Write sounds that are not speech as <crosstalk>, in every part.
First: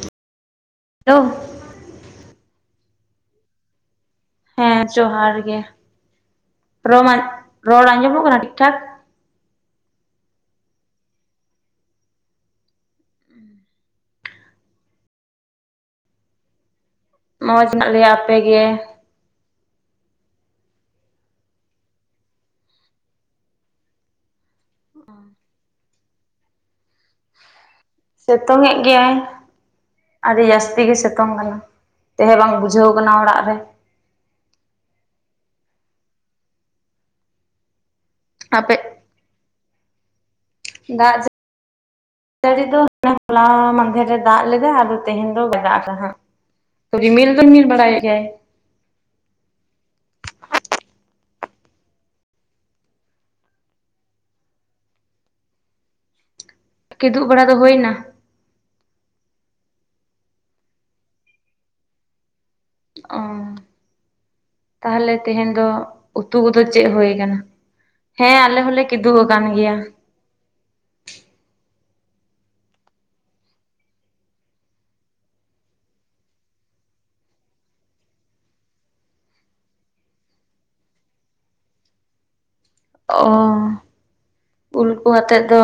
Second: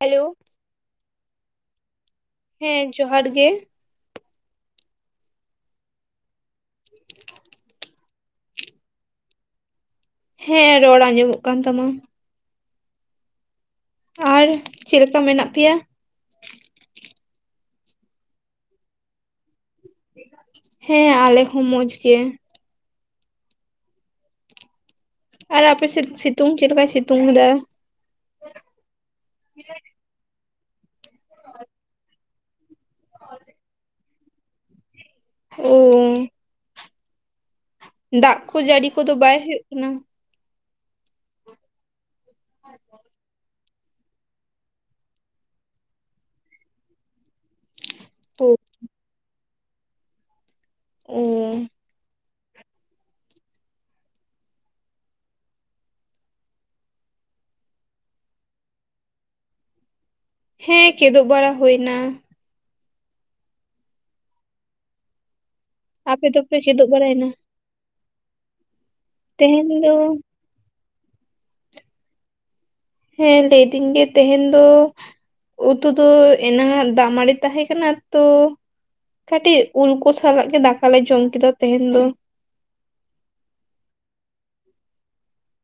Hello hello ᱦᱮᱸ ᱡᱚᱦᱟᱨ ᱜᱮ ᱦᱮᱸ ᱡᱚᱦᱟᱨ ᱜᱮ ᱨᱚᱢᱟᱡ ᱨᱚᱲ ᱟᱸᱡᱚᱢᱚᱜ ᱠᱟᱱᱟ ᱴᱷᱤᱠ ᱴᱷᱟᱠ? ᱦᱮᱸ ᱨᱚᱲ ᱟᱸᱡᱚᱢᱚᱜ ᱠᱟᱱ ᱛᱟᱢᱟ ᱟᱨ ᱪᱮᱫ ᱞᱮᱠᱟ ᱢᱮᱱᱟᱜ ᱯᱮᱭᱟ? ᱢᱚᱸᱡᱽ ᱦᱮᱱᱟᱜ ᱞᱮᱭᱟ ᱟᱯᱮᱜᱮ? ᱦᱮᱸ ᱟᱞᱮ ᱦᱚᱸ ᱢᱚᱡᱽ ᱜᱮ ᱟᱨ ᱟᱯᱮ ᱥᱮᱫ ᱥᱤᱛᱩᱝ ᱪᱮᱫᱠᱟᱭ ᱥᱤᱛᱩᱝ ᱫᱟᱭ? ᱥᱤᱛᱩᱝ ᱮᱫ ᱜᱮᱭᱟᱭ ᱟᱹᱰᱤ ᱡᱟᱹᱥᱛᱤ ᱜᱮ ᱥᱤᱛᱩᱝ ᱠᱟᱱᱟ ᱛᱟᱦᱮᱸ ᱵᱟᱝ ᱵᱩᱡᱷᱟᱹᱣ ᱠᱟᱱᱟ ᱚᱲᱟᱜ ᱨᱮ ᱳ ᱫᱟᱜ ᱠᱚ ᱟᱯᱮ ᱡᱟᱹᱲᱤ ᱠᱚᱫᱚ ᱵᱟᱭ ᱦᱩᱭᱩᱜ ᱠᱟᱱᱟ? ᱫᱟᱭ ᱡᱟ ᱡᱟᱹᱲᱤ <inaudible> ᱢᱟᱫᱷᱮ ᱮ ᱫᱟᱜ ᱞᱮᱫᱟ ᱟᱫᱚ ᱛᱮᱦᱮᱧ ᱫᱚ ᱵᱟᱭ ᱫᱟᱜ ᱠᱟᱦᱟᱸᱜ ᱨᱤᱢᱤᱞ ᱫᱟ ᱨᱤᱢᱤᱞ ᱵᱟᱲᱟᱭᱮᱫ ᱜᱮᱭᱟᱭ <inaudible> ᱩᱸ ᱠᱤᱫᱩᱵ ᱵᱟᱲᱟ ᱫᱚ ᱦᱩᱭᱱᱟ? ᱦᱮᱸ ᱠᱮᱫᱚᱜ ᱵᱟᱲᱟ ᱦᱩᱭ ᱱᱟ᱾ ᱚᱸ ᱛᱟᱦᱞᱮ ᱛᱮᱦᱮᱧ ᱫᱚ ᱟᱯᱮ ᱩᱛᱩ ᱫᱚᱯᱮ ᱠᱚᱫᱚ ᱪᱮᱫ ᱠᱮᱫᱳᱜ ᱦᱩᱭ ᱵᱟᱲᱟᱭᱮᱱᱟ ᱠᱟᱱᱟ? ᱦᱮᱸ ᱟᱞᱮ ᱦᱚᱞᱮ ᱠᱤᱫᱩ ᱠᱚᱜ ᱠᱟᱱ ᱜᱮᱭᱟ ᱛᱮᱦᱮᱧ ᱫᱚ ᱦᱮᱸ ᱞᱟᱹᱭᱫᱤᱧ ᱡᱮ ᱛᱮᱦᱮᱧ ᱫᱚ ᱩᱛᱩ ᱫᱚ ᱮᱱᱟᱝ ᱟᱜ ᱫᱟᱜ ᱢᱟᱰᱤ ᱛᱟᱦᱮᱸ ᱠᱟᱱᱟ ᱛᱚ ᱠᱟᱹᱴᱤᱡ ᱩᱞ ᱠᱚ ᱥᱟᱞᱟᱜ ᱜᱮ ᱫᱟᱠᱟ ᱞᱮ ᱡᱚᱢ ᱠᱮᱫᱟ ᱛᱮᱦᱮᱧ ᱫᱚ᱾ ᱚᱸ ᱩᱞᱠᱩ ᱟᱛᱮᱫ ᱫᱚ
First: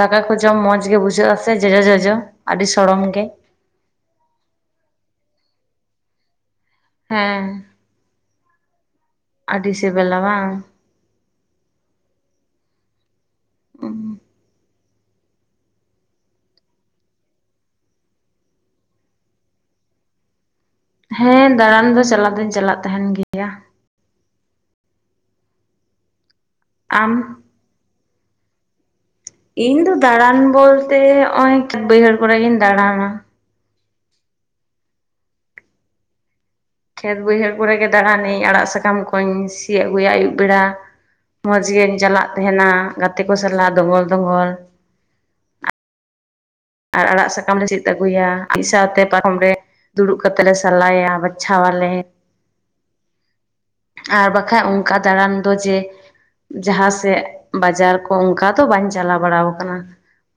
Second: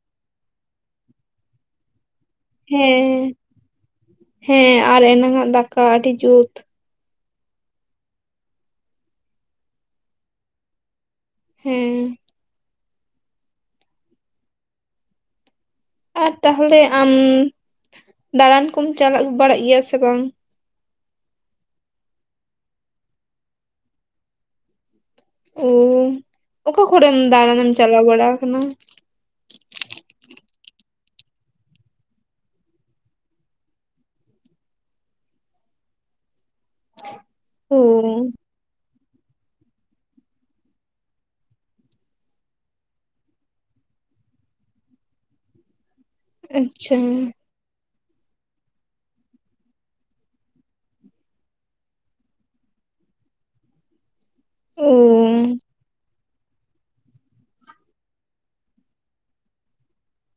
ᱫᱟᱠᱟ ᱠᱚ ᱡᱚᱢ ᱢᱚᱸᱡᱽ ᱜᱮ ᱵᱩᱡᱷᱟᱹᱜ ᱟ ᱥᱮ ᱡᱚᱡᱚᱼ ᱡᱚᱡᱚ? ᱟᱹᱰᱤ ᱦᱮᱸ ᱥᱚᱲᱚᱢ ᱜᱮ ᱦᱮᱸ ᱟᱨ ᱮᱱᱟᱝ ᱟᱜ ᱫᱟᱠᱟ ᱟᱹᱰᱤ ᱡᱩᱛ᱾ ᱦᱮᱸ ᱟᱹᱰᱤ ᱥᱮᱵᱮᱞᱟ ᱵᱟᱝ᱾ᱴᱴ ᱦᱮᱸ <inaudible> ᱟᱨ ᱛᱟᱦᱚᱞᱮ ᱟᱢ ᱫᱟᱬᱟᱱ ᱠᱚᱢ ᱪᱟᱞᱟᱜ ᱵᱟᱲᱟᱜ ᱜᱮᱭᱟ ᱥᱮ ᱵᱟᱝ? ᱦᱮᱸ ᱫᱟᱬᱟᱱ ᱫᱚ ᱪᱟᱞᱟᱣ ᱫᱚᱧ ᱪᱟᱞᱟᱜ ᱛᱟᱦᱮᱱ ᱜᱮᱭᱟ ᱚ ᱚᱠᱟ ᱠᱚᱨᱮᱢ ᱟᱢ ᱫᱟᱬᱟᱱᱮᱢ ᱪᱟᱞᱟᱣ ᱵᱟᱲᱟ ᱟᱠᱟᱱᱟ? ᱤᱧ ᱫᱚ ᱫᱟᱬᱟᱱ ᱵᱚᱞᱛᱮ ᱱᱚᱜ ᱚᱭ ᱵᱟᱹᱦᱟᱭ ᱠᱚᱨᱮ ᱜᱮᱧ ᱷᱟᱜ ᱦᱟᱫᱟᱡᱟ ᱫᱟᱬᱟᱱᱟ ᱠᱷᱮᱛ ᱵᱟᱹᱭᱦᱟᱹᱲ ᱚ ᱠᱚᱨᱮᱜ ᱜᱮ ᱫᱟᱬᱟᱱᱤᱧ ᱟᱲᱟᱜ ᱥᱟᱠᱟᱢ ᱠᱚᱧ ᱥᱤᱜ ᱟᱹᱜᱩᱭᱟ ᱟᱹᱭᱩᱵ ᱵᱮᱲᱟ ᱢᱚᱸᱡᱽ ᱜᱤᱧ ᱪᱟᱞᱟᱜ ᱛᱟᱦᱮᱱᱟ ᱜᱟᱛᱮ ᱠᱚ ᱥᱟᱞᱟᱜ ᱫᱚᱜᱚᱞ ᱫᱚᱜᱚᱞ ᱟᱪᱪᱷᱟ ᱟᱨ ᱟᱲᱟᱜ ᱥᱟᱠᱟᱢ ᱞᱮ ᱥᱤᱫ ᱟᱹᱜᱩᱭᱟ ᱢᱤᱫ ᱥᱟᱶᱛᱮ ᱯᱟᱨᱚᱢ ᱨᱮ ᱫᱩᱲᱩᱵ ᱠᱟᱛᱮ ᱞᱮ ᱥᱟᱞᱟᱭᱟ ᱵᱟᱪᱷᱟᱣᱟᱞᱮ <inaudible> ᱟᱨ ᱵᱟᱠᱷᱟᱡ ᱚ ᱚᱱᱠᱟ ᱫᱟᱬᱟᱱ ᱫᱚ ᱡᱮᱼᱼ ᱡᱟᱦᱟᱸ ᱥᱮᱫ ᱵᱟᱡᱟᱨ ᱠᱚ ᱚᱱᱠᱟ ᱫᱚ ᱵᱟᱹᱧ ᱪᱟᱞᱟᱣ ᱵᱟᱲᱟ ᱟᱠᱟᱱᱟ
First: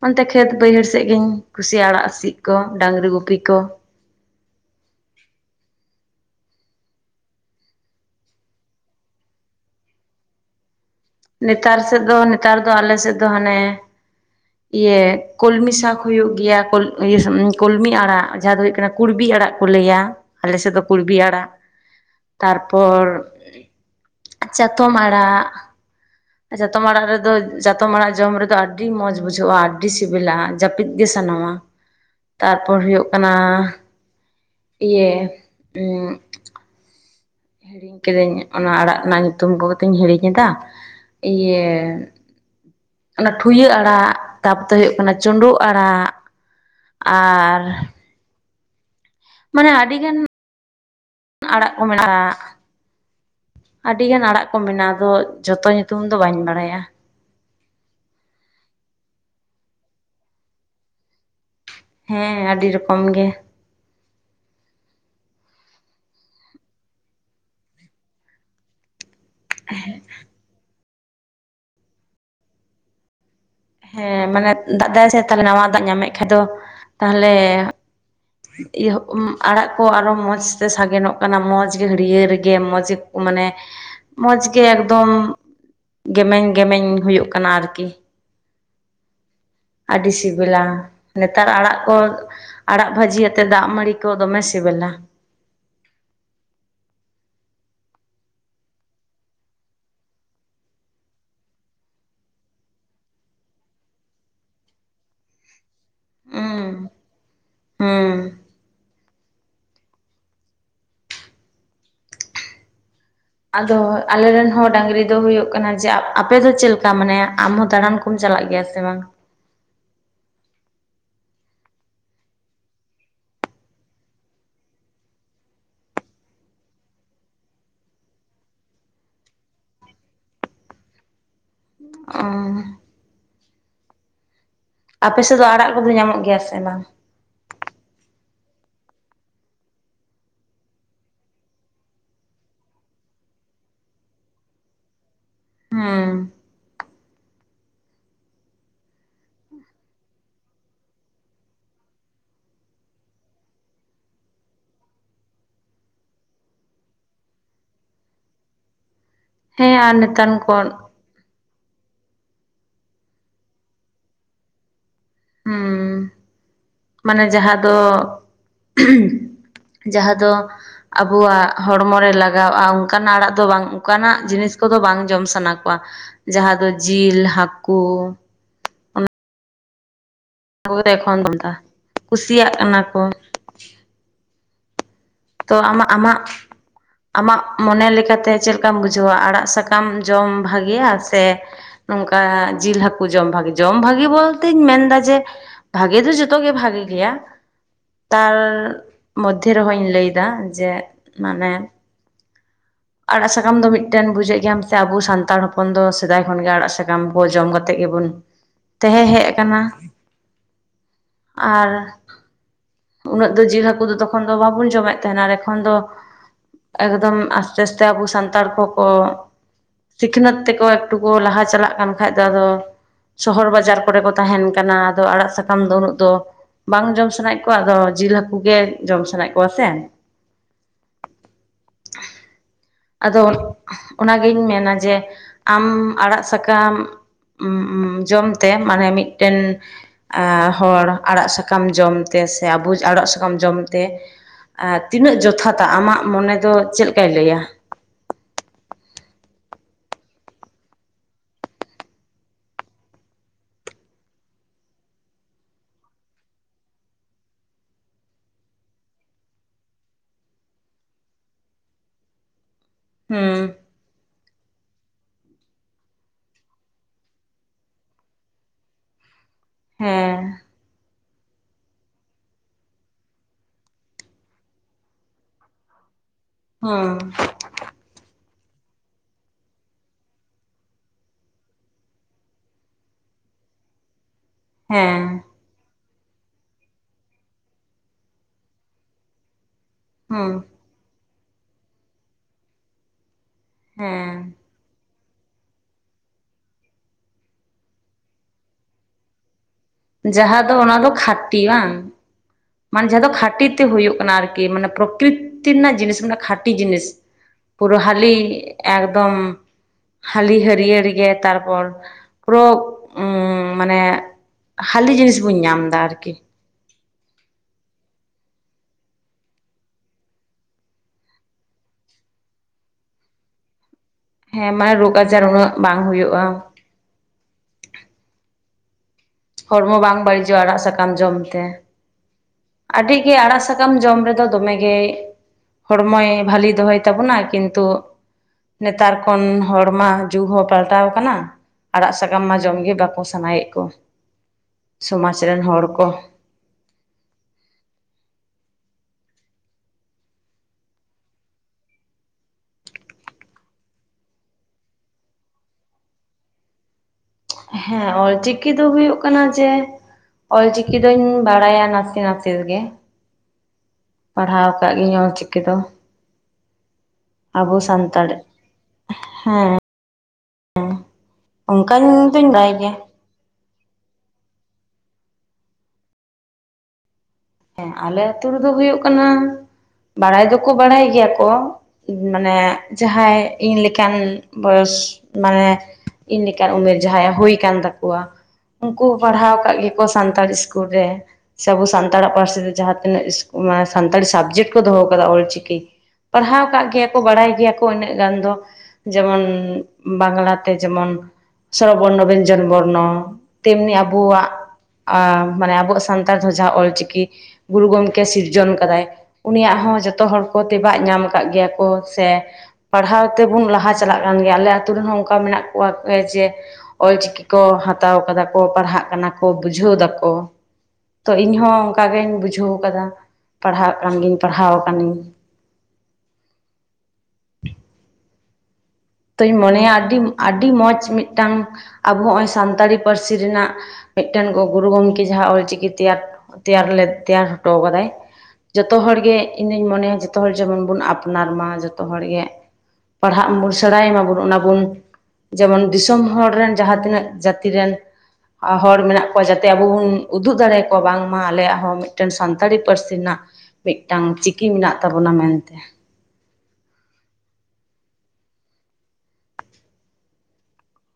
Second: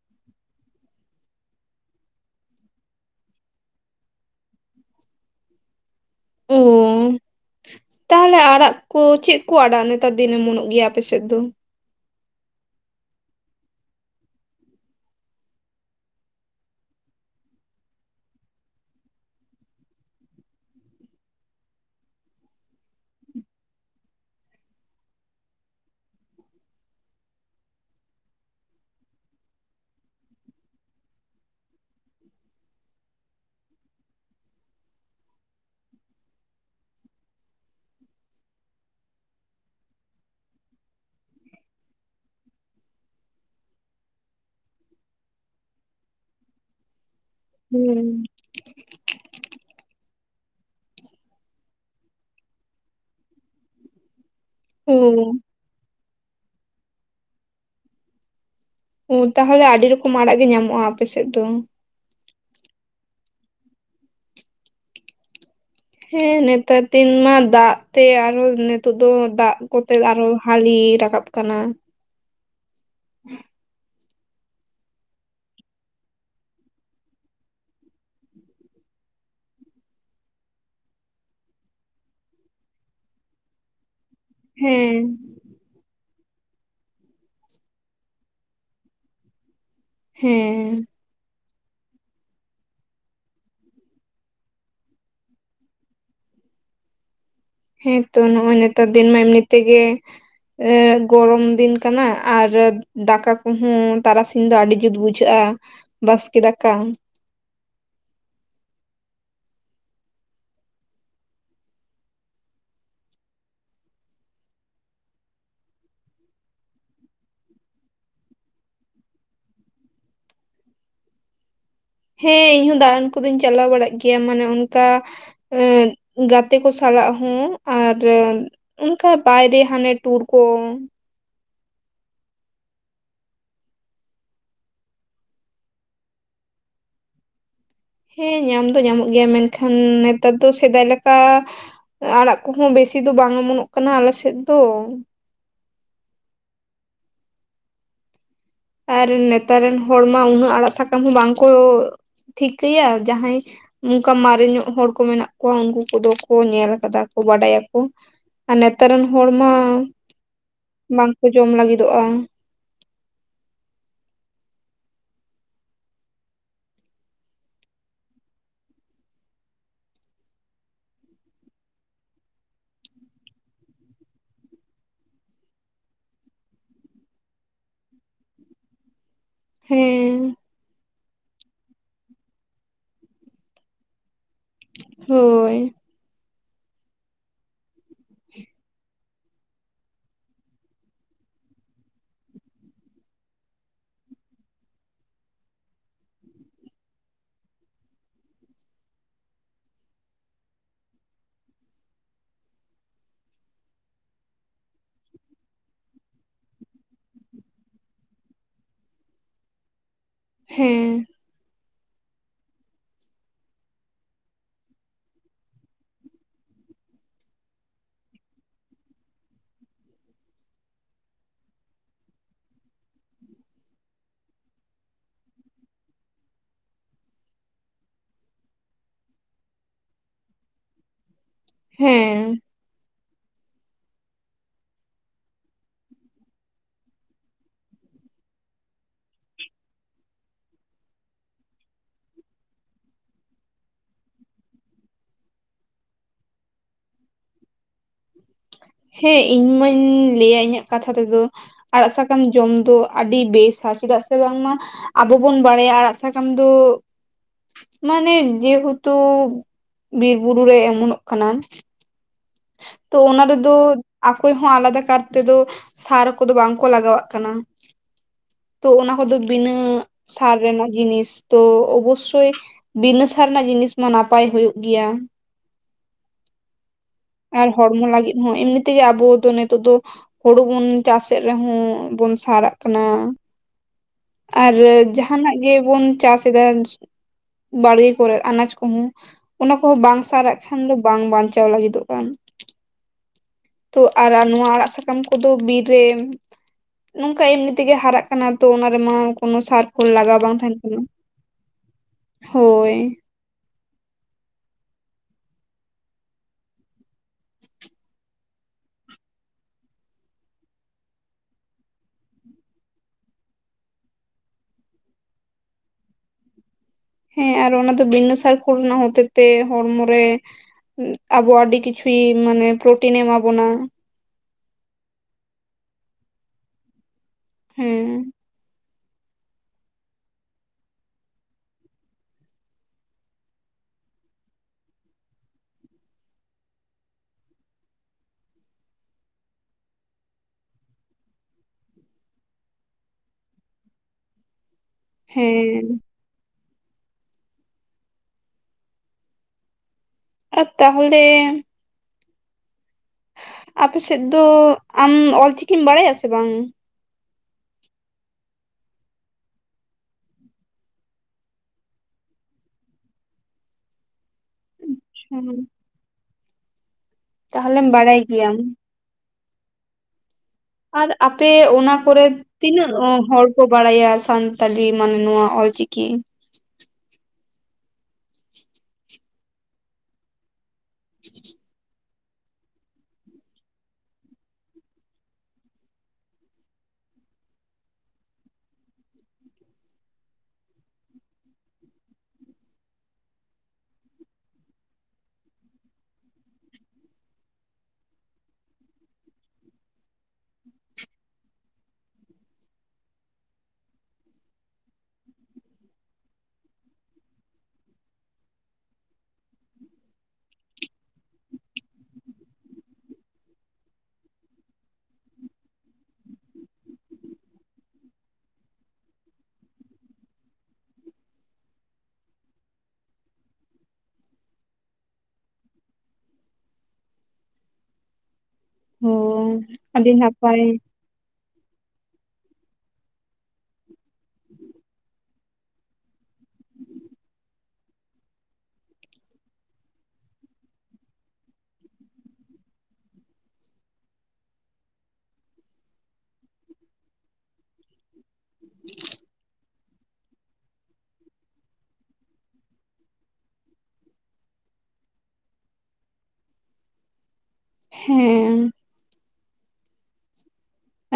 ᱚᱱᱛᱮ ᱠᱷᱮᱛ ᱵᱟᱹᱭᱦᱟᱹᱲᱼᱼ ᱥᱮᱫ ᱜᱮᱧ ᱠᱩᱥᱤᱭᱟᱜᱼᱟ ᱟᱲᱟᱜ ᱥᱤᱫ ᱠᱚ ᱰᱟᱹᱝᱨᱤ ᱜᱩᱯᱤ ᱠᱚ᱾ ᱚᱸ ᱛᱟᱦᱚᱞᱮ ᱟᱲᱟᱜ ᱠᱚ ᱪᱮᱫ ᱠᱚ ᱟᱲᱟᱜ ᱱᱮᱛᱟᱨ ᱫᱤᱱ ᱮᱢᱚᱱᱚᱜ ᱜᱮᱭᱟ ᱟᱯᱮᱼᱼ ᱥᱮᱫ ᱫᱚ? ᱱᱮᱛᱟᱨ ᱥᱮᱫ ᱫᱚ ᱱᱮᱛᱟᱨ ᱫᱚ ᱟᱞ ᱥᱮᱫ ᱫᱚ ᱦᱟᱱᱮᱼᱼ ᱤᱭᱟᱹ ᱠᱚᱞᱢᱤ ᱥᱟᱠ ᱦᱩᱭᱩᱜ ᱜᱮᱭᱟ ᱠᱚᱞᱢᱤ ᱟᱲᱟᱜ ᱡᱟᱦᱟᱸ ᱫᱚ ᱦᱩᱭᱩᱜ ᱠᱟᱱᱟ ᱠᱩᱲᱵᱤ ᱟᱲᱟᱜ ᱠᱚ ᱞᱟᱹᱭᱟ ᱟᱞᱮ ᱥᱮᱫ ᱫᱚ ᱠᱩᱲᱵᱤ ᱟᱲᱟᱜ ᱛᱟᱨᱯᱚᱨᱼᱼ ᱪᱟᱛᱚᱢ ᱟᱲᱟᱜ, ᱪᱟᱛᱚᱢ ᱟᱲᱟᱜ ᱨᱮᱫᱚ ᱪᱟᱛᱚᱢ ᱡᱚᱢ ᱨᱮᱫᱚ ᱟᱲᱟᱜ ᱡᱚᱢ ᱨᱮᱫᱚ ᱟᱹᱰᱤ ᱢᱚᱸᱡᱽ ᱵᱩᱡᱷᱟᱹᱜᱼᱟ ᱟᱹᱰᱤ ᱥᱤᱵᱤᱞᱟ᱾ ᱡᱟᱹᱯᱤᱫ ᱜᱮ ᱥᱟᱱᱟᱣᱟ ᱛᱟᱨ ᱯᱚᱨ ᱦᱩᱭᱩᱜ ᱠᱟᱱᱟ᱾ ᱤᱭᱟᱹ <unintelligible> ᱦᱤᱲᱤᱧ ᱠᱤᱫᱟᱹᱧ ᱚᱱᱟ ᱟᱲᱟᱜ ᱨᱮᱱᱟᱜ ᱧᱩᱛᱩᱢ ᱠᱚᱜᱮ ᱛᱩᱧ ᱦᱤᱲᱤᱧ ᱮᱫᱟ᱾ ᱤᱭᱤ. ᱚᱱᱟ ᱴᱷᱩᱭᱟᱹ ᱟᱲᱟᱜ ᱛᱟᱯᱚᱛᱮ ᱦᱩᱭᱩᱜ ᱠᱟᱱᱟ ᱪᱩᱸᱰᱩᱜ ᱟᱲᱟᱜ᱾ ᱟᱨ ᱦᱩᱸ ᱢᱟᱱᱮ ᱟᱹᱰᱤᱜᱟᱱ <inaudible> ᱟᱲᱟᱜ ᱠᱚ ᱢᱮᱱᱟᱜᱼᱟ ᱟᱹᱰᱤᱜᱟᱱ ᱟᱲᱟᱜ ᱠᱚ ᱚ ᱢᱮᱱᱟᱜᱼᱟ ᱟᱫᱚ ᱡᱷᱚᱛᱚ ᱧᱩᱛᱩᱢ ᱫᱚ ᱵᱟᱹᱧ ᱵᱟᱲᱟᱭᱟ᱾ ᱚ ᱛᱟᱦᱚᱞᱮ ᱟᱹᱰᱤ ᱨᱚᱠᱚᱢ ᱟᱲᱟᱜ ᱜᱮ ᱧᱟᱢᱚᱜᱼᱟ ᱟᱯᱮᱥᱮᱫ ᱫᱚ᱾ ᱦᱮᱸ ᱟᱹᱰᱤ ᱨᱚᱠᱚᱢ ᱜᱮ ᱦᱮᱸ ᱱᱮᱛᱟᱨ ᱫᱤᱱ ᱢᱟ ᱫᱟᱜ ᱛᱮ ᱟᱨᱦᱚᱸ ᱱᱤᱛᱚᱜ ᱫᱚ ᱫᱟᱜ ᱠᱚᱛᱮ ᱟᱨᱦᱚᱸᱼᱼ ᱦᱟᱹᱞᱤ ᱨᱟᱠᱟᱵ ᱠᱟᱱᱟ᱾ <inaudible> ᱦᱮᱸ ᱢᱟᱱᱮ ᱫᱟᱜ ᱮᱫᱟᱭ ᱥᱮ ᱛᱟᱦᱚᱞᱮ ᱱᱟᱶᱟ ᱫᱟᱜ ᱧᱟᱢᱮᱫ ᱠᱷᱟᱡ ᱫᱚ ᱛᱟᱦᱚᱞᱮᱼᱼ ᱤᱭᱟᱹ ᱟᱲᱟᱜ ᱠᱚ ᱟᱨᱦᱚᱸ ᱢᱚᱸᱡᱽ ᱛᱮ ᱥᱟᱜᱮᱱᱚᱜ ᱠᱟᱱᱟ ᱢᱚᱸᱡᱽ ᱜᱮ ᱦᱟᱹᱨᱭᱟᱹᱲ ᱜᱮ ᱢᱚᱸᱡᱽ ᱜᱮ ᱢᱟᱱᱮᱼᱼ <inaudible> ᱢᱚᱸᱡᱽ ᱜᱮ ᱦᱮᱸ ᱮᱠᱫᱚᱢ ᱜᱮᱢᱮᱧ ᱜᱮᱢᱮᱧ ᱦᱩᱭᱩᱜ ᱠᱟᱱᱟ ᱟᱨᱠᱤ᱾ ᱟᱹᱰᱤ ᱥᱤᱵᱤᱞᱟ ᱦᱮᱸ ᱱᱮᱛᱟᱨ ᱟᱲᱟᱜ ᱠᱚ ᱟᱲᱟᱜ ᱵᱷᱟᱹᱡᱤ ᱟᱛᱮᱫ ᱫᱟᱜ ᱢᱟᱹᱰᱤ ᱠᱚ ᱫᱚᱢᱮ ᱥᱤᱵᱤᱞᱟ, ᱦᱮᱸ ᱛᱚ ᱱᱚᱜᱼᱚᱭ ᱱᱮᱛᱟᱨ ᱫᱤᱱ ᱢᱟ ᱮᱢᱱᱤ ᱛᱮ ᱜᱮᱼᱼ ᱮᱻ ᱜᱚᱨᱚᱢ ᱫᱤᱱ ᱠᱟᱱᱟ ᱟᱨ ᱫᱟᱠᱟ ᱠᱚ ᱦᱚᱸ ᱛᱟᱨᱟᱥᱤᱧᱼᱼ ᱤᱥᱤᱱ ᱫᱚ ᱟᱹᱰᱤ ᱡᱩᱛ ᱵᱩᱡᱷᱟᱹᱜᱼᱟ ᱵᱟᱥᱠᱮ ᱫᱟᱠᱟ᱾ ᱦᱩᱸᱻ ᱟᱫᱚ ᱟᱞᱮ ᱨᱮᱱ ᱦᱚᱸ ᱰᱟᱝᱨᱤ ᱫᱚ ᱦᱩᱭᱩᱜ ᱠᱟᱱᱟ ᱡᱮ ᱟᱯᱮ ᱫᱚ ᱪᱮᱫ ᱞᱮᱠᱟ ᱢᱟᱱᱮ ᱟᱢ ᱦᱚᱸ ᱫᱟᱬᱟᱱ ᱠᱚᱼᱼ ᱠᱚᱢ ᱪᱟᱞᱟᱜ ᱜᱮᱭᱟ ᱥᱮ ᱵᱟᱝ? ᱦᱮᱸ ᱤᱧ ᱦᱚᱸ ᱫᱟᱬᱟᱱ ᱠᱚ ᱫᱩᱧ ᱪᱟᱞᱟᱣ ᱵᱟᱲᱟᱜ ᱜᱮᱭᱟ ᱢᱟᱱᱮ ᱚᱱᱠᱟ᱾ ᱜᱟᱛᱮ ᱠᱚ ᱥᱟᱞᱟᱜ ᱦᱚᱸ ᱟᱨᱼᱼ ᱩᱱᱠᱟ ᱵᱟᱭᱨᱮ ᱦᱟᱱᱮ ᱴᱩᱨ ᱠᱚ᱾ ᱟᱸ ᱟᱯᱮ ᱥᱮᱫ ᱫᱚ ᱟᱲᱟᱜ ᱠᱚ ᱫᱚ ᱧᱟᱢᱚᱜ ᱜᱮᱭᱟ ᱥᱮ ᱵᱟᱝ? ᱦᱮᱸ ᱧᱟᱢ ᱫᱚ ᱧᱟᱢᱚᱜ ᱜᱮᱭᱟ ᱢᱮᱱ ᱠᱷᱟᱱ ᱱᱮᱛᱚᱜ ᱫᱚ ᱥᱮᱫᱟᱭ ᱞᱮᱠᱟᱼᱼ ᱟᱲᱟᱜ ᱠᱚ ᱦᱚᱸ ᱵᱮᱥᱤ ᱫᱚ ᱵᱟᱝ ᱚᱢᱚᱱᱚᱜ ᱠᱟᱱᱟ ᱟᱞᱮ ᱥᱮᱫ ᱫᱚ, ᱦᱩᱸᱻ ᱟᱨ ᱱᱮᱛᱟᱨ ᱨᱮᱱ ᱦᱚᱲ ᱢᱟ ᱩᱱᱟᱹᱜ ᱟᱲᱟᱜ ᱥᱟᱠᱟᱢ ᱦᱚᱸ ᱵᱟᱝ ᱠᱚ ᱴᱷᱤᱠᱟᱹᱭᱟ ᱡᱟᱦᱟᱸᱭ ᱚᱱᱠᱟ ᱢᱟᱨᱮ ᱧᱚᱜ ᱦᱚᱲ ᱠᱚ ᱢᱮᱱᱟᱜ ᱠᱚᱣᱟ ᱩᱱᱠᱩ ᱠᱚ ᱫᱚ ᱠᱚ ᱧᱮᱞ ᱠᱟᱫᱟ ᱠᱚ ᱵᱟᱰᱟᱭᱟ ᱠᱚ ᱟᱨ ᱱᱮᱛᱟᱨ ᱨᱮᱱ ᱦᱚᱲ ᱢᱟ ᱦᱮᱸ ᱟᱨ ᱱᱮᱛᱟᱨ ᱠᱚ ᱵᱟᱝ ᱠᱚ ᱡᱚᱢ ᱞᱟᱹᱜᱤᱫᱚᱜᱼᱟ᱾ ᱦᱩᱸ <inaudible> ᱢᱟᱱᱮ ᱡᱟᱦᱟᱸ ᱫᱚ ᱡᱟᱦᱟᱸ ᱫᱚ ᱟᱵᱚᱣᱟᱜ ᱦᱚᱲᱢᱚ ᱨᱮ ᱞᱟᱜᱟᱣᱼᱟ ᱚᱱᱠᱟᱱᱟᱜ ᱟᱲᱟᱜ ᱫᱚ ᱵᱟᱝ ᱚᱱᱠᱟᱱᱟᱜ ᱡᱤᱱᱤᱥ ᱠᱚᱫᱚ ᱵᱟᱝ ᱡᱚᱢ ᱥᱟᱱᱟ ᱠᱚᱣᱟ ᱡᱟᱦᱟᱸ ᱫᱚ ᱡᱤᱞ ᱦᱟᱹᱠᱩ ᱦᱮᱸ <inaudible> ᱠᱩᱥᱤᱭᱟᱜ ᱠᱟᱱᱟ ᱠᱚ ᱛᱚ ᱦᱳᱭ ᱟᱢᱟᱜ ᱟᱢᱟᱜ ᱟᱢᱟᱜ ᱢᱚᱱᱮ ᱞᱮᱠᱟᱛᱮ ᱪᱮᱫ ᱞᱮᱠᱟᱢ ᱵᱩᱡᱷᱟᱹᱣᱟ ᱟᱲᱟᱜ ᱥᱟᱠᱟᱢ ᱡᱚᱢ ᱵᱷᱟᱹᱜᱤᱭᱟ ᱥᱮ? ᱱᱚᱝᱠᱟ ᱡᱤᱞ ᱦᱟᱹᱠᱩ ᱡᱚᱢ ᱵᱷᱟᱹᱜᱤ ᱡᱚᱢ ᱵᱷᱟᱹᱜᱤ ᱵᱚᱞᱛᱮᱧ ᱢᱮᱱᱫᱟ ᱡᱮ ᱵᱷᱟᱹᱜᱮ ᱫᱚ ᱡᱚᱛᱚ ᱜᱮ ᱵᱷᱟᱹᱜᱮ ᱜᱮᱭᱟ ᱛᱟᱨ ᱢᱚᱫᱽᱫᱷᱮ ᱨᱮᱦᱚᱧ ᱞᱟᱹᱭ ᱫᱟ ᱡᱮ ᱢᱟᱱᱮ ᱟᱲᱟᱜ ᱥᱟᱠᱟᱢ ᱫᱚ ᱢᱤᱫᱴᱮᱱ ᱵᱩᱡᱮᱜ ᱜᱮᱭᱟᱢ ᱥᱮ ᱟᱵᱚ ᱥᱟᱱᱛᱟᱲ ᱦᱚᱯᱚᱱ ᱫᱚ ᱥᱮᱫᱟᱭ ᱠᱷᱚᱱ ᱜᱮ ᱟᱲᱟᱜ ᱥᱟᱠᱟᱢ ᱠᱚ ᱡᱚᱢ ᱠᱟᱛᱮᱜ ᱜᱮ ᱵᱚᱱ ᱛᱟᱦᱮᱸ ᱦᱮᱜ ᱠᱟᱱᱟ ᱦᱮᱸ ᱟᱨ ᱩᱱᱟᱹᱜ ᱫᱚ ᱡᱤᱞ ᱦᱟᱹᱠᱩ ᱫᱚ ᱛᱚᱠᱷᱚᱱ ᱫᱚ ᱵᱟᱵᱚᱱ ᱡᱚᱢᱮᱫ ᱛᱟᱦᱮᱱᱟ ᱟᱨ ᱮᱠᱷᱚᱱ ᱫᱚ ᱮᱠᱫᱚᱢ ᱟᱥᱛᱮ ᱟᱥᱛᱮ ᱟᱵᱚ ᱥᱟᱱᱛᱟᱲ ᱠᱚ ᱠᱚ ᱥᱤᱠᱷᱱᱟᱹᱛ ᱛᱮ ᱠᱚ ᱮᱠᱴᱩ ᱠᱚ ᱞᱟᱦᱟ ᱪᱟᱞᱟᱜ ᱠᱟᱱ ᱠᱷᱟᱡ ᱫᱚ ᱟᱫᱚ ᱥᱚᱦᱚᱨ ᱵᱟᱡᱟᱨ ᱠᱚ ᱨᱮ ᱠᱚ ᱛᱟᱦᱮᱱ ᱠᱟᱱᱟ ᱟᱫᱚ ᱟᱲᱟᱜ ᱥᱟᱠᱟᱢ ᱫᱚ ᱩᱱᱟᱹᱜ ᱫᱚ ᱵᱟᱝ ᱡᱚᱢ ᱥᱟᱱᱟᱭᱮᱫ ᱠᱚᱣᱟ ᱟᱫᱚ ᱡᱤᱞ ᱦᱟᱠᱩ ᱜᱮ ᱡᱚᱢ ᱥᱟᱱᱟᱭᱮᱫ ᱠᱚᱣᱟ ᱥᱮ ᱦᱮᱸ ᱟᱫᱚ ᱚᱱᱟ ᱜᱤᱧ ᱢᱮᱱᱟ ᱡᱮ ᱟᱢ ᱟᱲᱟᱜ ᱥᱟᱠᱟᱢ ᱩᱸ ᱩᱸ ᱡᱚᱢ ᱛᱮ ᱢᱟᱱᱮ ᱢᱤᱫᱴᱮᱱ ᱟ ᱦᱚᱲ ᱟᱲᱟᱜ ᱥᱟᱠᱟᱢ ᱡᱚᱢ ᱛᱮ ᱥᱮ ᱟᱵᱩᱡᱽ ᱟᱲᱟᱜ ᱥᱟᱠᱟᱢ ᱡᱚᱢ ᱛᱮ ᱟ ᱛᱤᱱᱟᱹᱜ ᱡᱚᱛᱷᱟᱛᱟ ᱟᱢᱟᱜ ᱢᱚᱱᱮ ᱫᱚ ᱪᱮᱫ ᱞᱮᱠᱟᱭ ᱞᱟᱹᱭᱟ? ᱦᱮᱸ ᱤᱧ ᱢᱟᱹᱧ ᱞᱟᱹᱭᱟ ᱤᱧᱟᱹᱜ ᱠᱟᱛᱷᱟ ᱛᱮ ᱫᱚ ᱟᱲᱟᱜ ᱥᱟᱠᱟᱢ ᱡᱚᱢ ᱫᱚ ᱟᱹᱰᱤ ᱵᱮᱥᱟ ᱪᱮᱫᱟᱜ ᱥᱮ ᱵᱟᱝ ᱢᱟ ᱟᱵᱚ ᱵᱚᱱ ᱵᱟᱲᱟᱭᱟ ᱟᱲᱟᱜ ᱥᱟᱠᱟᱢ ᱫᱚ ᱢᱟᱱᱮ ᱡᱮᱦᱮᱛᱩ ᱵᱤᱨ ᱵᱩᱨᱩ ᱨᱮ ᱮᱢᱚᱱᱚᱜ ᱠᱟᱱᱟ ᱛᱚ ᱚᱱᱟ ᱦᱩᱸ ᱨᱮᱫᱚ ᱟᱠᱚᱭ ᱦᱚᱸ ᱟᱞᱟᱫᱟ ᱠᱟᱨ ᱛᱮᱫᱚ ᱥᱟᱨ ᱠᱚᱫᱚ ᱵᱟᱝ ᱠᱚ ᱞᱟᱜᱟᱣᱟᱜ ᱠᱟᱱᱟ ᱛᱚ ᱚᱱᱟ ᱦᱚᱫᱚ ᱵᱤᱱᱟᱹ ᱦᱮᱸ ᱥᱟᱨ ᱨᱮᱱᱟᱜ ᱡᱤᱱᱤᱥ ᱛᱚ ᱚᱵᱚᱥᱥᱳᱭ ᱵᱤᱱᱟᱹ ᱥᱟᱨ ᱨᱮᱱᱟᱜ ᱡᱤᱱᱤᱥ ᱢᱟ ᱱᱟᱯᱟᱭ ᱦᱩᱭᱩᱜ ᱜᱮᱭᱟ᱾ ᱦᱳ ᱟᱨ ᱦᱚᱲᱢᱚ ᱞᱟᱹᱜᱤᱫ ᱦᱚᱸ ᱮᱢᱱᱤ ᱛᱮᱜᱮ ᱟᱵᱚ ᱫᱚ ᱱᱤᱛᱳᱜ ᱫᱚ ᱦᱩᱲᱩ ᱵᱚᱱ ᱪᱟᱥᱮᱫ ᱨᱮᱦᱚᱸ ᱵᱚᱱ ᱥᱟᱨᱼᱟᱜ ᱠᱟᱱᱟ ᱟᱨ ᱦᱮᱸ ᱡᱟᱦᱟᱱᱟᱜ ᱜᱮ ᱵᱚᱱ ᱪᱟᱥ ᱮᱫᱟ ᱵᱟᱲᱜᱮ ᱠᱚᱨᱮᱫ ᱟᱱᱟᱡ ᱠᱚᱦᱚ ᱚᱱᱟ ᱠᱚᱦᱚᱸ ᱵᱟᱝ ᱦᱩᱸ ᱥᱟᱨᱟᱜ ᱠᱷᱟᱱ ᱫᱚ ᱵᱟᱝ ᱵᱟᱧᱪᱟᱣ ᱞᱟᱹᱜᱤᱫᱚᱜᱼᱟ ᱛᱳ ᱟᱨ ᱟᱨ ᱦᱮᱸ ᱱᱚᱣᱟ ᱟᱲᱟᱜ ᱠᱟᱢ ᱠᱚᱫᱚ ᱵᱤᱨ ᱨᱮ ᱱᱚᱝᱠᱟ ᱮᱢᱱᱤ ᱛᱮᱜᱮ ᱦᱟᱨᱟᱜ ᱠᱟᱱᱟ ᱛᱚ ᱚᱱᱟ ᱨᱮᱢᱟ ᱠᱳᱱᱳ ᱥᱟᱨ ᱠᱷᱳᱞ ᱞᱟᱜᱟᱣ ᱵᱟᱝ ᱡᱟᱦᱟᱸ ᱛᱟᱦᱮᱱ ᱫᱚ ᱚᱱᱟ ᱠᱟᱱᱟ ᱫᱚ ᱠᱷᱟᱴᱤ ᱵᱟᱝ ᱦᱳᱭ ᱢᱟᱱᱮ ᱡᱟᱦᱟᱸ ᱫᱚ ᱠᱷᱟᱴᱤᱴ ᱛᱮ ᱦᱩᱭᱩᱜ ᱠᱟᱱᱟ ᱟᱨᱠᱤ ᱢᱟᱱᱮ ᱯᱨᱚᱠᱨᱤᱛᱤ ᱨᱮᱱᱟᱜ ᱡᱤᱱᱤᱥ ᱢᱟᱱᱮ ᱠᱷᱟᱴᱤ ᱡᱤᱱᱤᱥ᱾ ᱯᱩᱨᱳ ᱦᱟᱞᱤ ᱮᱠᱫᱚᱢ, ᱦᱟᱞᱤ ᱦᱟᱹᱨᱭᱟᱹᱲ ᱜᱮ ᱛᱟᱨᱯᱚᱨ ᱯᱨᱚᱜᱽ ᱚᱻ ᱢᱟᱱᱮᱼᱼ ᱦᱟᱞᱤ ᱡᱤᱱᱤᱥ ᱵᱚᱱ ᱧᱟᱢ ᱫᱟ ᱟᱨᱠᱤ᱾ ᱦᱮᱸ ᱟᱨ ᱚᱱᱟ ᱫᱚ ᱵᱤᱱᱟᱹ ᱥᱟᱨ ᱠᱚᱨᱮᱱᱟᱜ ᱦᱚᱛᱮ ᱛᱮ ᱦᱚᱲᱢᱚ ᱨᱮᱼᱼ ᱟᱵᱚ ᱟᱹᱰᱤ ᱠᱤᱪᱷᱩᱭ ᱢᱟᱱᱮ ᱯᱨᱚᱴᱤᱱ ᱮ ᱮᱢᱟ ᱵᱚᱱᱟ᱾ ᱦᱮᱸ ᱢᱟᱱᱮ ᱨᱳᱜᱽ ᱟᱡᱟᱨ ᱩᱱᱟᱹᱜ ᱵᱟᱝ ᱦᱳᱭᱳᱜᱼᱟ᱾ ᱦᱩᱸᱻ ᱦᱚᱲᱢᱚ ᱵᱟᱝ ᱵᱟᱹᱲᱤᱡᱚᱜᱼᱟ ᱟᱲᱟᱜ ᱥᱟᱠᱟᱢ ᱡᱚᱢ ᱛᱮ᱾ ᱟᱹᱰᱤ ᱜᱮ ᱟᱲᱟᱜ ᱥᱟᱠᱟᱢ ᱡᱚᱢ ᱨᱮᱫᱚ ᱫᱚᱢᱮ ᱜᱮᱼᱼ ᱦᱚᱲᱢᱚᱭ ᱵᱷᱟᱞᱤ ᱫᱚᱦᱚᱭ ᱛᱟᱵᱚᱱᱟᱭ ᱠᱤᱱᱛᱩᱼᱼ ᱱᱮᱛᱟᱨ ᱠᱷᱚᱱ ᱦᱚᱲ ᱢᱟ ᱡᱩᱜᱽ ᱦᱚᱸ ᱯᱟᱞᱴᱟᱣ ᱟᱠᱟᱱᱟ᱾ ᱟᱲᱟᱜ ᱥᱟᱠᱟᱢ ᱢᱟ ᱡᱚᱢ ᱜᱮ ᱵᱟᱠᱚ ᱥᱟᱱᱟᱭᱮᱫ ᱠᱚ ᱥᱚᱢᱟᱡᱽ ᱨᱮᱱ ᱦᱚᱲ ᱦᱮᱸ ᱠᱚ᱾ ᱟᱨ ᱛᱟᱦᱚᱞᱮ? ᱟᱯᱮ ᱥᱮᱫ ᱫᱚ ᱟᱢ ᱚᱞ ᱪᱤᱠᱤᱢ ᱵᱟᱲᱟᱭᱟ ᱥᱮ ᱵᱟᱝ? ᱦᱮᱸ ᱚᱞ ᱪᱤᱠᱤ ᱫᱚ ᱦᱩᱭᱩᱜ ᱠᱟᱱᱟ ᱡᱮᱼᱼ ᱚᱞ ᱪᱤᱠᱤ ᱫᱚᱧ ᱵᱟᱲᱟᱭᱟ ᱱᱟᱥᱮ ᱱᱟᱥᱮ ᱜᱮ, ᱯᱟᱲᱦᱟᱣ ᱟᱠᱟᱫ ᱜᱤᱭᱟᱹᱧ ᱚᱞ ᱪᱤᱠᱤ ᱫᱚ ᱟᱵᱚ ᱛᱟᱦᱚᱞᱮᱢ ᱵᱟᱲᱟᱭ ᱥᱟᱱᱛᱟᱲ ᱜᱮᱭᱟᱢ ᱦᱮᱸ ᱟᱨ ᱟᱯᱮ ᱚᱱᱟ ᱚᱱᱠᱟᱧ ᱠᱚᱨᱮ ᱫᱩᱧ ᱵᱟᱲᱟᱭ ᱛᱤᱱᱟᱹᱜ ᱜᱮᱭᱟ ᱦᱚᱲᱼᱼ ᱠᱚ ᱵᱟᱲᱟᱭᱟ ᱥᱟᱱᱛᱟᱞᱤ ᱢᱟᱱᱮ ᱱᱚᱣᱟ ᱚᱞ ᱪᱤᱠᱤ ᱦᱮᱸ ᱟᱞᱮ ᱟᱛᱳ ᱨᱮᱫᱚ ᱦᱩᱭᱩᱜ ᱠᱟᱱᱟ ᱵᱟᱲᱟᱭ ᱫᱚᱠᱚ ᱵᱟᱲᱟᱭ ᱜᱮᱭᱟ ᱠᱚ᱾ ᱢᱟᱱᱮ ᱡᱟᱦᱟᱸᱭ ᱤᱧ ᱞᱮᱠᱟᱱ ᱵᱚᱭᱚᱥ ᱢᱟᱱᱮᱼᱼ ᱤᱧ ᱞᱮᱠᱟᱱ ᱩᱢᱮᱨ ᱡᱟᱦᱟᱸᱭᱟᱜ ᱦᱩᱭ ᱠᱟᱱ ᱛᱟᱠᱚᱣᱟ, ᱩᱱᱠᱩ ᱯᱟᱲᱦᱟᱣ ᱟᱠᱟᱫ ᱜᱮᱠᱚ ᱥᱟᱱᱛᱟᱲ ᱥᱠᱩᱞ ᱨᱮ ᱥᱮ ᱟᱵᱚ ᱥᱤᱱᱼᱼ ᱥᱟᱱᱛᱟᱲ ᱟᱜ ᱯᱟᱹᱨᱥᱤ ᱛᱮ ᱡᱟᱦᱟᱸ ᱛᱤᱱᱟᱹᱜ <unintelligible> ᱢᱟᱱᱮ ᱥᱟᱱᱛᱟᱲᱤ ᱥᱟᱵᱡᱮᱠᱴ ᱠᱚ ᱫᱚᱦᱚ ᱟᱠᱟᱫᱟ ᱚᱞ ᱪᱤᱠᱤ ᱯᱟᱲᱦᱟᱣ ᱠᱟᱜ ᱜᱮᱭᱟ ᱠᱚ ᱵᱟᱲᱟᱭ ᱜᱮᱭᱟ ᱠᱚ ᱤᱱᱟᱹᱜ ᱜᱟᱱ ᱫᱚ᱾ ᱡᱮᱢᱚᱱ ᱵᱟᱝᱞᱟ ᱛᱮ ᱡᱮᱢᱚᱱ, ᱥᱚᱨᱚ ᱵᱚᱨᱱᱚ ᱵᱮᱧᱡᱚᱱ ᱵᱚᱨᱱᱚ ᱛᱮᱢᱱᱤ ᱟᱵᱚᱣᱟᱜ᱾ ᱟ ᱢᱟᱱᱮ ᱟᱵᱚᱣᱟᱜ ᱥᱟᱱᱛᱟᱲ ᱛᱮ ᱡᱟᱦᱟᱸ ᱚᱞ ᱪᱤᱠᱤ ᱜᱩᱨᱩ ᱜᱚᱢᱠᱮ ᱥᱤᱨᱡᱚᱱ ᱟᱠᱟᱫᱟᱭ᱾ ᱩᱱᱤᱭᱟᱜ ᱦᱚᱸ ᱡᱚᱛᱚ ᱦᱚᱲ ᱠᱚ ᱛᱮᱵᱟᱜ ᱧᱟᱢ ᱠᱟᱜ ᱜᱮᱭᱟ ᱠᱚ ᱥᱮᱼᱼ ᱯᱟᱲᱦᱟᱣ ᱛᱮᱵᱚᱱ ᱞᱟᱦᱟ ᱪᱟᱞᱟᱜ ᱠᱟᱱ ᱜᱮᱭᱟ ᱟᱞᱮ ᱟᱛᱩ ᱨᱮᱦᱚ ᱚᱱᱠᱟ ᱢᱮᱱᱟᱜ ᱠᱚᱣᱟ ᱮ ᱡᱮᱼᱼ ᱚᱞ ᱪᱤᱠᱤ ᱠᱚ ᱦᱟᱛᱟᱣ ᱟᱠᱟᱫᱟ ᱠᱚ ᱯᱟᱲᱦᱟᱜ ᱠᱟᱱᱟ ᱠᱚ ᱵᱩᱡᱷᱟᱹᱣ ᱫᱟᱠᱚ ᱛᱚ ᱤᱧ ᱦᱚᱸ ᱚᱱᱠᱟ ᱜᱮᱧ ᱵᱩᱡᱷᱟᱹᱣ ᱟᱠᱟᱫᱟ ᱯᱟᱲᱦᱟᱜ ᱠᱟᱱ ᱜᱤᱧ ᱯᱟᱲᱦᱟᱣ ᱟᱠᱟᱱ ᱤᱧᱼᱼ ᱚ ᱛᱚᱧ ᱢᱚᱱᱮᱭᱟ ᱟᱹᱰᱤ ᱟᱰᱤ ᱱᱟᱯᱟᱭ ᱟᱰᱤ ᱢᱚᱸᱡᱽ ᱢᱤᱫᱴᱟᱝ ᱟᱵᱚ ᱱᱚᱜᱼᱚᱭ ᱥᱟᱱᱛᱟᱲᱤ ᱯᱟᱹᱨᱥᱤ ᱨᱮᱱᱟᱜᱼᱼ ᱢᱤᱫ ᱴᱮᱱ ᱜᱩᱨᱩ ᱜᱚᱝᱠᱮ ᱡᱟᱦᱟᱸ ᱚᱞ ᱪᱤᱠᱤ ᱛᱮᱭᱟᱨ ᱛᱮᱭᱟᱨ ᱦᱚᱴᱚ ᱠᱟᱫᱟᱭ᱾ ᱡᱷᱚᱛᱚ ᱦᱚᱲ ᱜᱮ ᱤᱧ ᱫᱩᱧ ᱢᱚᱱᱮᱭᱟ ᱡᱷᱚᱛᱚ ᱦᱚᱲ ᱡᱮᱢᱚᱱ ᱵᱚᱱ ᱟᱯ ᱱᱟᱨ ᱢᱟ ᱡᱷᱚᱛᱚ ᱦᱚᱲ ᱜᱮ, ᱯᱟᱲᱦᱟᱜ ᱢᱚᱡᱽᱼᱼ ᱥᱮᱬᱟᱭ ᱢᱟᱵᱚᱱ ᱚᱱᱟ ᱵᱚᱱ ᱡᱮᱢᱚᱱ ᱫᱤᱥᱚᱢ ᱦᱚᱲ ᱨᱮᱱ ᱡᱟᱦᱟᱸ ᱛᱤᱱᱟᱹᱜ ᱡᱟᱹᱛᱤ ᱨᱮᱱ ᱦᱚᱲ ᱢᱮᱱᱟᱜ ᱠᱚᱣᱟ ᱡᱟᱛᱮᱼᱼ ᱡᱟᱛᱮ ᱟᱵᱚ ᱵᱚᱱ ᱩᱫᱩᱜ ᱫᱟᱲᱮ ᱭᱟᱠᱚᱣᱟ ᱵᱟᱝ ᱢᱟ ᱟᱞᱮᱭᱟᱼᱜ ᱦᱚᱸ ᱢᱤᱫ ᱴᱮᱱ ᱥᱟᱱᱛᱟᱲᱤ ᱯᱟᱹᱨᱥᱤ ᱨᱮᱱᱟᱜᱼᱼ ᱢᱤᱫ ᱴᱟᱝ ᱪᱤᱠᱤ ᱢᱮᱱᱟᱜ ᱛᱟᱵᱚᱱᱟ ᱢᱮᱱᱛᱮᱼᱼ ᱦᱮᱸ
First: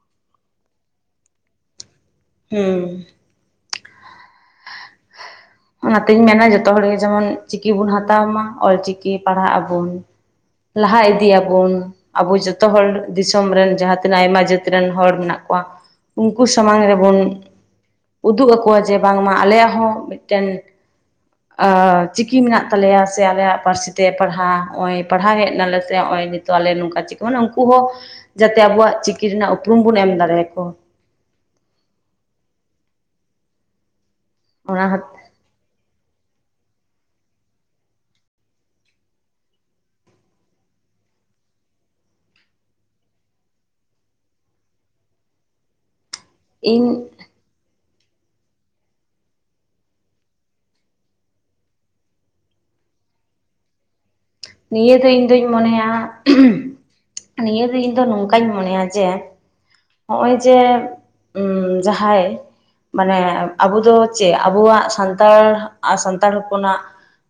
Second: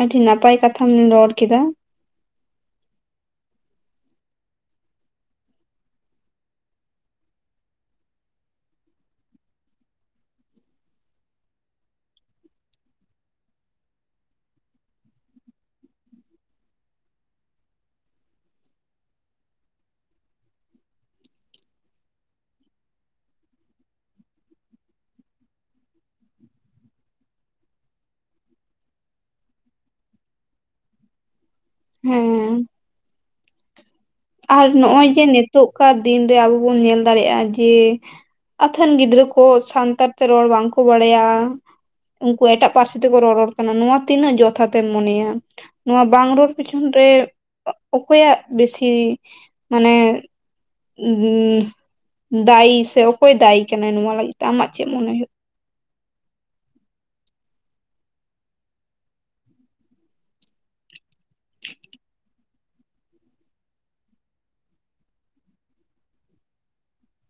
ᱟᱹᱰᱤ ᱱᱟᱯᱟᱭ ᱠᱟᱛᱷᱟᱢ ᱨᱚᱲ ᱠᱮᱫᱟ᱾ ᱦᱮᱸ ᱚᱱᱟᱛᱤᱧ ᱢᱮᱱᱟ ᱡᱷᱚᱛᱚ ᱦᱚᱲ ᱜᱮ ᱡᱮᱢᱚᱱ ᱪᱤᱠᱤ ᱵᱚᱱ ᱦᱟᱛᱟᱣ ᱢᱟ ᱚᱞ ᱪᱤᱠᱤ ᱯᱟᱲᱦᱟᱜ ᱟᱵᱚᱱ᱾ ᱞᱟᱦᱟ ᱤᱫᱤᱜ ᱟᱵᱚᱱ ᱟᱵᱚ ᱡᱷᱚᱛᱚ ᱦᱚᱲ ᱫᱤᱥᱚᱢ ᱨᱮᱱ ᱡᱟᱦᱟᱸ ᱛᱤᱱᱟᱹᱜ ᱟᱭᱢᱟ ᱡᱟᱹᱛ ᱨᱮᱱ ᱦᱚᱲ ᱢᱮᱱᱟᱜ ᱠᱚᱣᱟ᱾ ᱩᱱᱠᱩ ᱥᱟᱢᱟᱝ ᱨᱮᱵᱚᱱ ᱩᱫᱩᱜ ᱟᱠᱚᱣᱟ ᱡᱮ ᱵᱟᱝ ᱢᱟ ᱟᱞᱮᱭᱟᱜ ᱦᱚᱸ ᱴᱮᱱ ᱟ ᱪᱤᱠᱤ ᱢᱮᱱᱟᱜ ᱛᱟᱞᱮᱭᱟ ᱥᱮ ᱟᱞᱮ ᱭᱟᱜ ᱯᱟᱹᱨᱥᱤ ᱛᱮ ᱯᱟᱲᱦᱟᱣ ᱱᱚᱜᱼᱚᱭ ᱯᱟᱲᱦᱟᱣ ᱦᱮᱡ ᱱᱟᱞᱮ ᱥᱮ ᱱᱚᱜ ᱚᱭ ᱱᱤ <unintelligible> ᱱᱚᱝᱠᱟ ᱪᱤᱠᱟᱹ <unintelligible> ᱩᱱᱠᱩ ᱦᱚᱸ ᱡᱟᱛᱮ ᱟᱵᱚᱣᱟᱜ ᱪᱤᱠᱤ ᱨᱮᱱᱟᱜ ᱩᱯᱨᱩᱢ ᱵᱚᱱ ᱮᱢ ᱫᱟᱲᱮᱭᱟ ᱠᱚᱣᱟ᱾ ᱦᱮᱸ ᱟᱨ ᱚᱱᱟ ᱱᱚᱜ ᱚᱭ ᱡᱮ ᱱᱤᱛᱳᱜ ᱠᱟᱨ ᱫᱤᱱ ᱨᱮ ᱟᱵᱚ ᱵᱚᱱ ᱧᱮᱞ ᱫᱟᱲᱮᱭᱟᱜᱼᱟ ᱡᱮ ᱟᱛᱷᱟᱹᱱ ᱜᱤᱫᱽᱨᱟᱹ ᱠᱚ ᱥᱟᱱ ᱛᱟᱲ ᱛᱮ ᱨᱚᱲ ᱵᱟᱝ ᱠᱚ ᱵᱟᱲᱟᱭᱟ᱾ ᱩᱱᱠᱩ ᱮᱴᱟᱜ ᱯᱟᱹᱨᱥᱤ ᱛᱮ ᱠᱚ ᱨᱚᱨᱚᱲ ᱠᱟᱱᱟ ᱱᱚᱣᱟ ᱛᱤᱱᱟᱹᱜ ᱡᱚᱛᱷᱟ ᱛᱮᱢ ᱢᱚᱱᱮᱭᱟ ᱱᱚᱣᱟ ᱵᱟᱝ <unintelligible> ᱯᱤᱪᱷᱚᱱ ᱤᱧ ᱨᱮ ᱚᱠᱚᱭᱟᱜ ᱵᱮᱥᱤ ᱢᱟᱱᱮ <unintelligible> ᱫᱟᱭᱤ ᱥᱮ ᱚᱠᱚᱭ ᱫᱟᱭᱤ ᱠᱟᱱᱟᱭ ᱱᱚᱣᱟ ᱞᱟᱹᱜᱤᱫ? ᱛᱮ ᱟᱢᱟᱜ ᱪᱮᱫ ᱱᱤᱭᱟᱹ ᱫᱚ ᱢᱚᱱᱮ ᱦᱩᱭᱩᱜ ᱤᱧ ᱫᱩᱧ ᱢᱚᱱᱮ ᱭᱟ ᱱᱤᱭᱟᱹ ᱫᱚ ᱤᱧ ᱫᱚ ᱱᱚᱝ ᱠᱟᱧ ᱢᱚᱱᱮᱭᱟ ᱡᱮ ᱱᱚᱜᱼᱚᱭ ᱡᱮ ᱡᱟ ᱦᱟᱸᱭ ᱢᱟᱱᱮ ᱟᱵᱚ ᱫᱚ ᱪᱮᱫ ᱟᱵᱚᱣᱟᱜ ᱥᱟᱱᱛᱟᱲ ᱥᱟᱱᱛᱟᱲ ᱦᱚᱯᱚᱱᱟᱜ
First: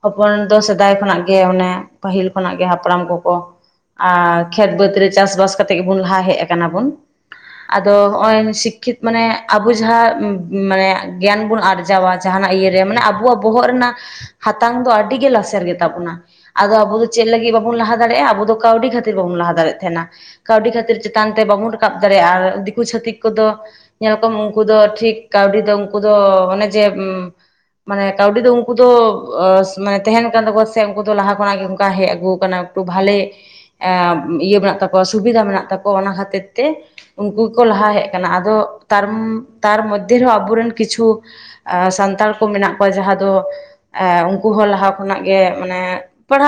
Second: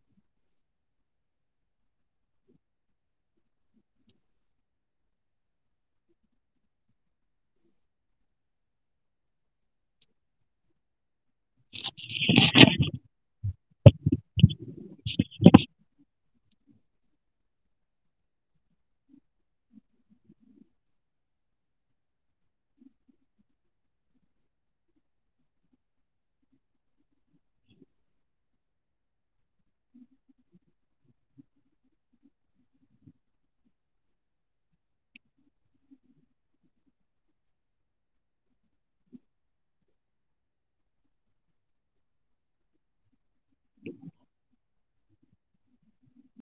ᱦᱚᱯᱚᱱ ᱫᱚ ᱥᱮᱫᱟᱭ ᱠᱷᱚᱱᱟᱜ ᱜᱮ ᱢᱟᱱᱮ ᱯᱟᱹᱦᱤᱞ ᱠᱷᱚᱱᱟᱜ ᱜᱮ ᱦᱟᱯᱲᱟᱢ ᱠᱚᱠᱚ ᱟᱨ ᱠᱷᱮᱛ ᱵᱟᱹᱫᱽ ᱨᱮ ᱪᱟᱥ ᱵᱟᱥ ᱠᱟᱛᱮᱜ ᱜᱮ ᱵᱚᱱ ᱞᱟᱦᱟ ᱦᱮᱡ ᱟᱠᱟᱱᱟ ᱵᱚᱱ ᱟᱫᱚ ᱦᱚᱸᱜᱼᱚᱭ ᱥᱤᱠᱠᱷᱤᱛ ᱢᱟᱱᱮ ᱟᱵᱚ ᱡᱟᱦᱟᱸ ᱢᱟᱱᱮ ᱜᱮᱭᱟᱱ ᱵᱚᱱ ᱟᱨᱡᱟᱣᱟ ᱡᱟᱦᱟᱱᱟᱜ ᱤᱭᱟᱹ <unintelligible> ᱟᱵᱚᱣᱟᱜ ᱵᱚᱦᱚᱜ ᱨᱮᱱᱟᱜ ᱦᱟᱛᱟᱝ ᱫᱚ ᱟᱹᱰᱤ ᱜᱮ ᱞᱟᱥᱮᱨ ᱜᱮᱛᱟ ᱵᱚᱱᱟ <unintelligible> ᱟᱵᱚ ᱫᱚ ᱪᱮᱫ ᱞᱟᱹᱜᱤᱫ ᱵᱟᱵᱚᱱ ᱞᱟᱦᱟ ᱫᱟᱲᱮᱭᱟᱜᱼᱟ ᱟᱵᱚ ᱫᱚ ᱠᱟᱹᱣᱰᱤ ᱠᱷᱟᱹᱛᱤᱨ ᱵᱟᱵᱚᱱ ᱞᱟᱦᱟ ᱫᱟᱲᱮᱭᱟᱜ ᱛᱟᱦᱮᱸᱱᱟ᱾ ᱠᱟᱹᱣᱰᱤ ᱠᱷᱟᱹᱛᱤᱨ ᱪᱮᱛᱟᱱ ᱛᱮ ᱵᱟᱵᱚᱱ ᱨᱟᱠᱟᱵ ᱫᱟᱲᱮᱭᱟᱜᱼᱟ ᱟᱨ ᱫᱤᱠᱩ ᱪᱷᱟᱹᱛᱤᱠ ᱠᱚᱫᱚ ᱧᱮᱞ ᱠᱚᱢ ᱩᱱᱠᱩ ᱫᱚ ᱴᱷᱤᱠ ᱠᱟᱹᱣᱰᱤ ᱫᱚ ᱩᱱᱠᱩ ᱫᱚ ᱚᱱᱮ ᱡᱮ <unintelligible> ᱢᱟᱱᱮ ᱠᱟᱹᱣᱰᱤ ᱫᱚ ᱩᱱᱠᱩ ᱫᱚ ᱢᱟᱱᱮ ᱛᱟᱦᱮᱱ ᱠᱟᱱ ᱛᱟᱠᱚᱣᱟ ᱥᱮ ᱩᱱᱠᱩ ᱫᱚ ᱞᱟᱦᱟ ᱠᱷᱚᱱᱟᱜ ᱜᱮ <unintelligible> ᱦᱮᱡ ᱟᱹᱜᱩ ᱟᱠᱟᱱᱟ ᱮᱠᱴᱩ ᱵᱷᱟᱞᱮ ᱮ ᱤᱭᱟᱹ ᱢᱮᱱᱟᱜ ᱛᱟᱠᱚᱣᱟ ᱥᱩᱵᱤᱫᱷᱟ ᱢᱮᱱᱟᱜ ᱛᱟᱠᱚᱣᱟ ᱚᱱᱟ ᱠᱷᱟᱹᱛᱤᱨ ᱛᱮ ᱩᱱᱠᱩ ᱜᱮᱠᱚ ᱞᱟᱦᱟ ᱦᱮᱡ ᱠᱟᱱᱟ ᱟᱫᱚ ᱛᱟᱨ ᱛᱟᱨ ᱢᱚᱫᱽᱫᱷᱮ ᱨᱮ ᱦᱚᱸ ᱟᱵᱚᱨᱮᱱ ᱠᱤᱪᱷᱩ ᱟ ᱥᱟᱱᱛᱟᱲ ᱠᱚ ᱢᱮᱱᱟᱜ ᱠᱚᱣᱟ ᱡᱟᱦᱟᱸ ᱫᱚ ᱮ ᱩᱱᱠᱩ ᱦᱚᱸ ᱞᱟᱦᱟ ᱠᱷᱚᱱᱟᱜ ᱜᱮ ᱢᱟᱱᱮ ᱯᱟᱲᱦᱟᱣ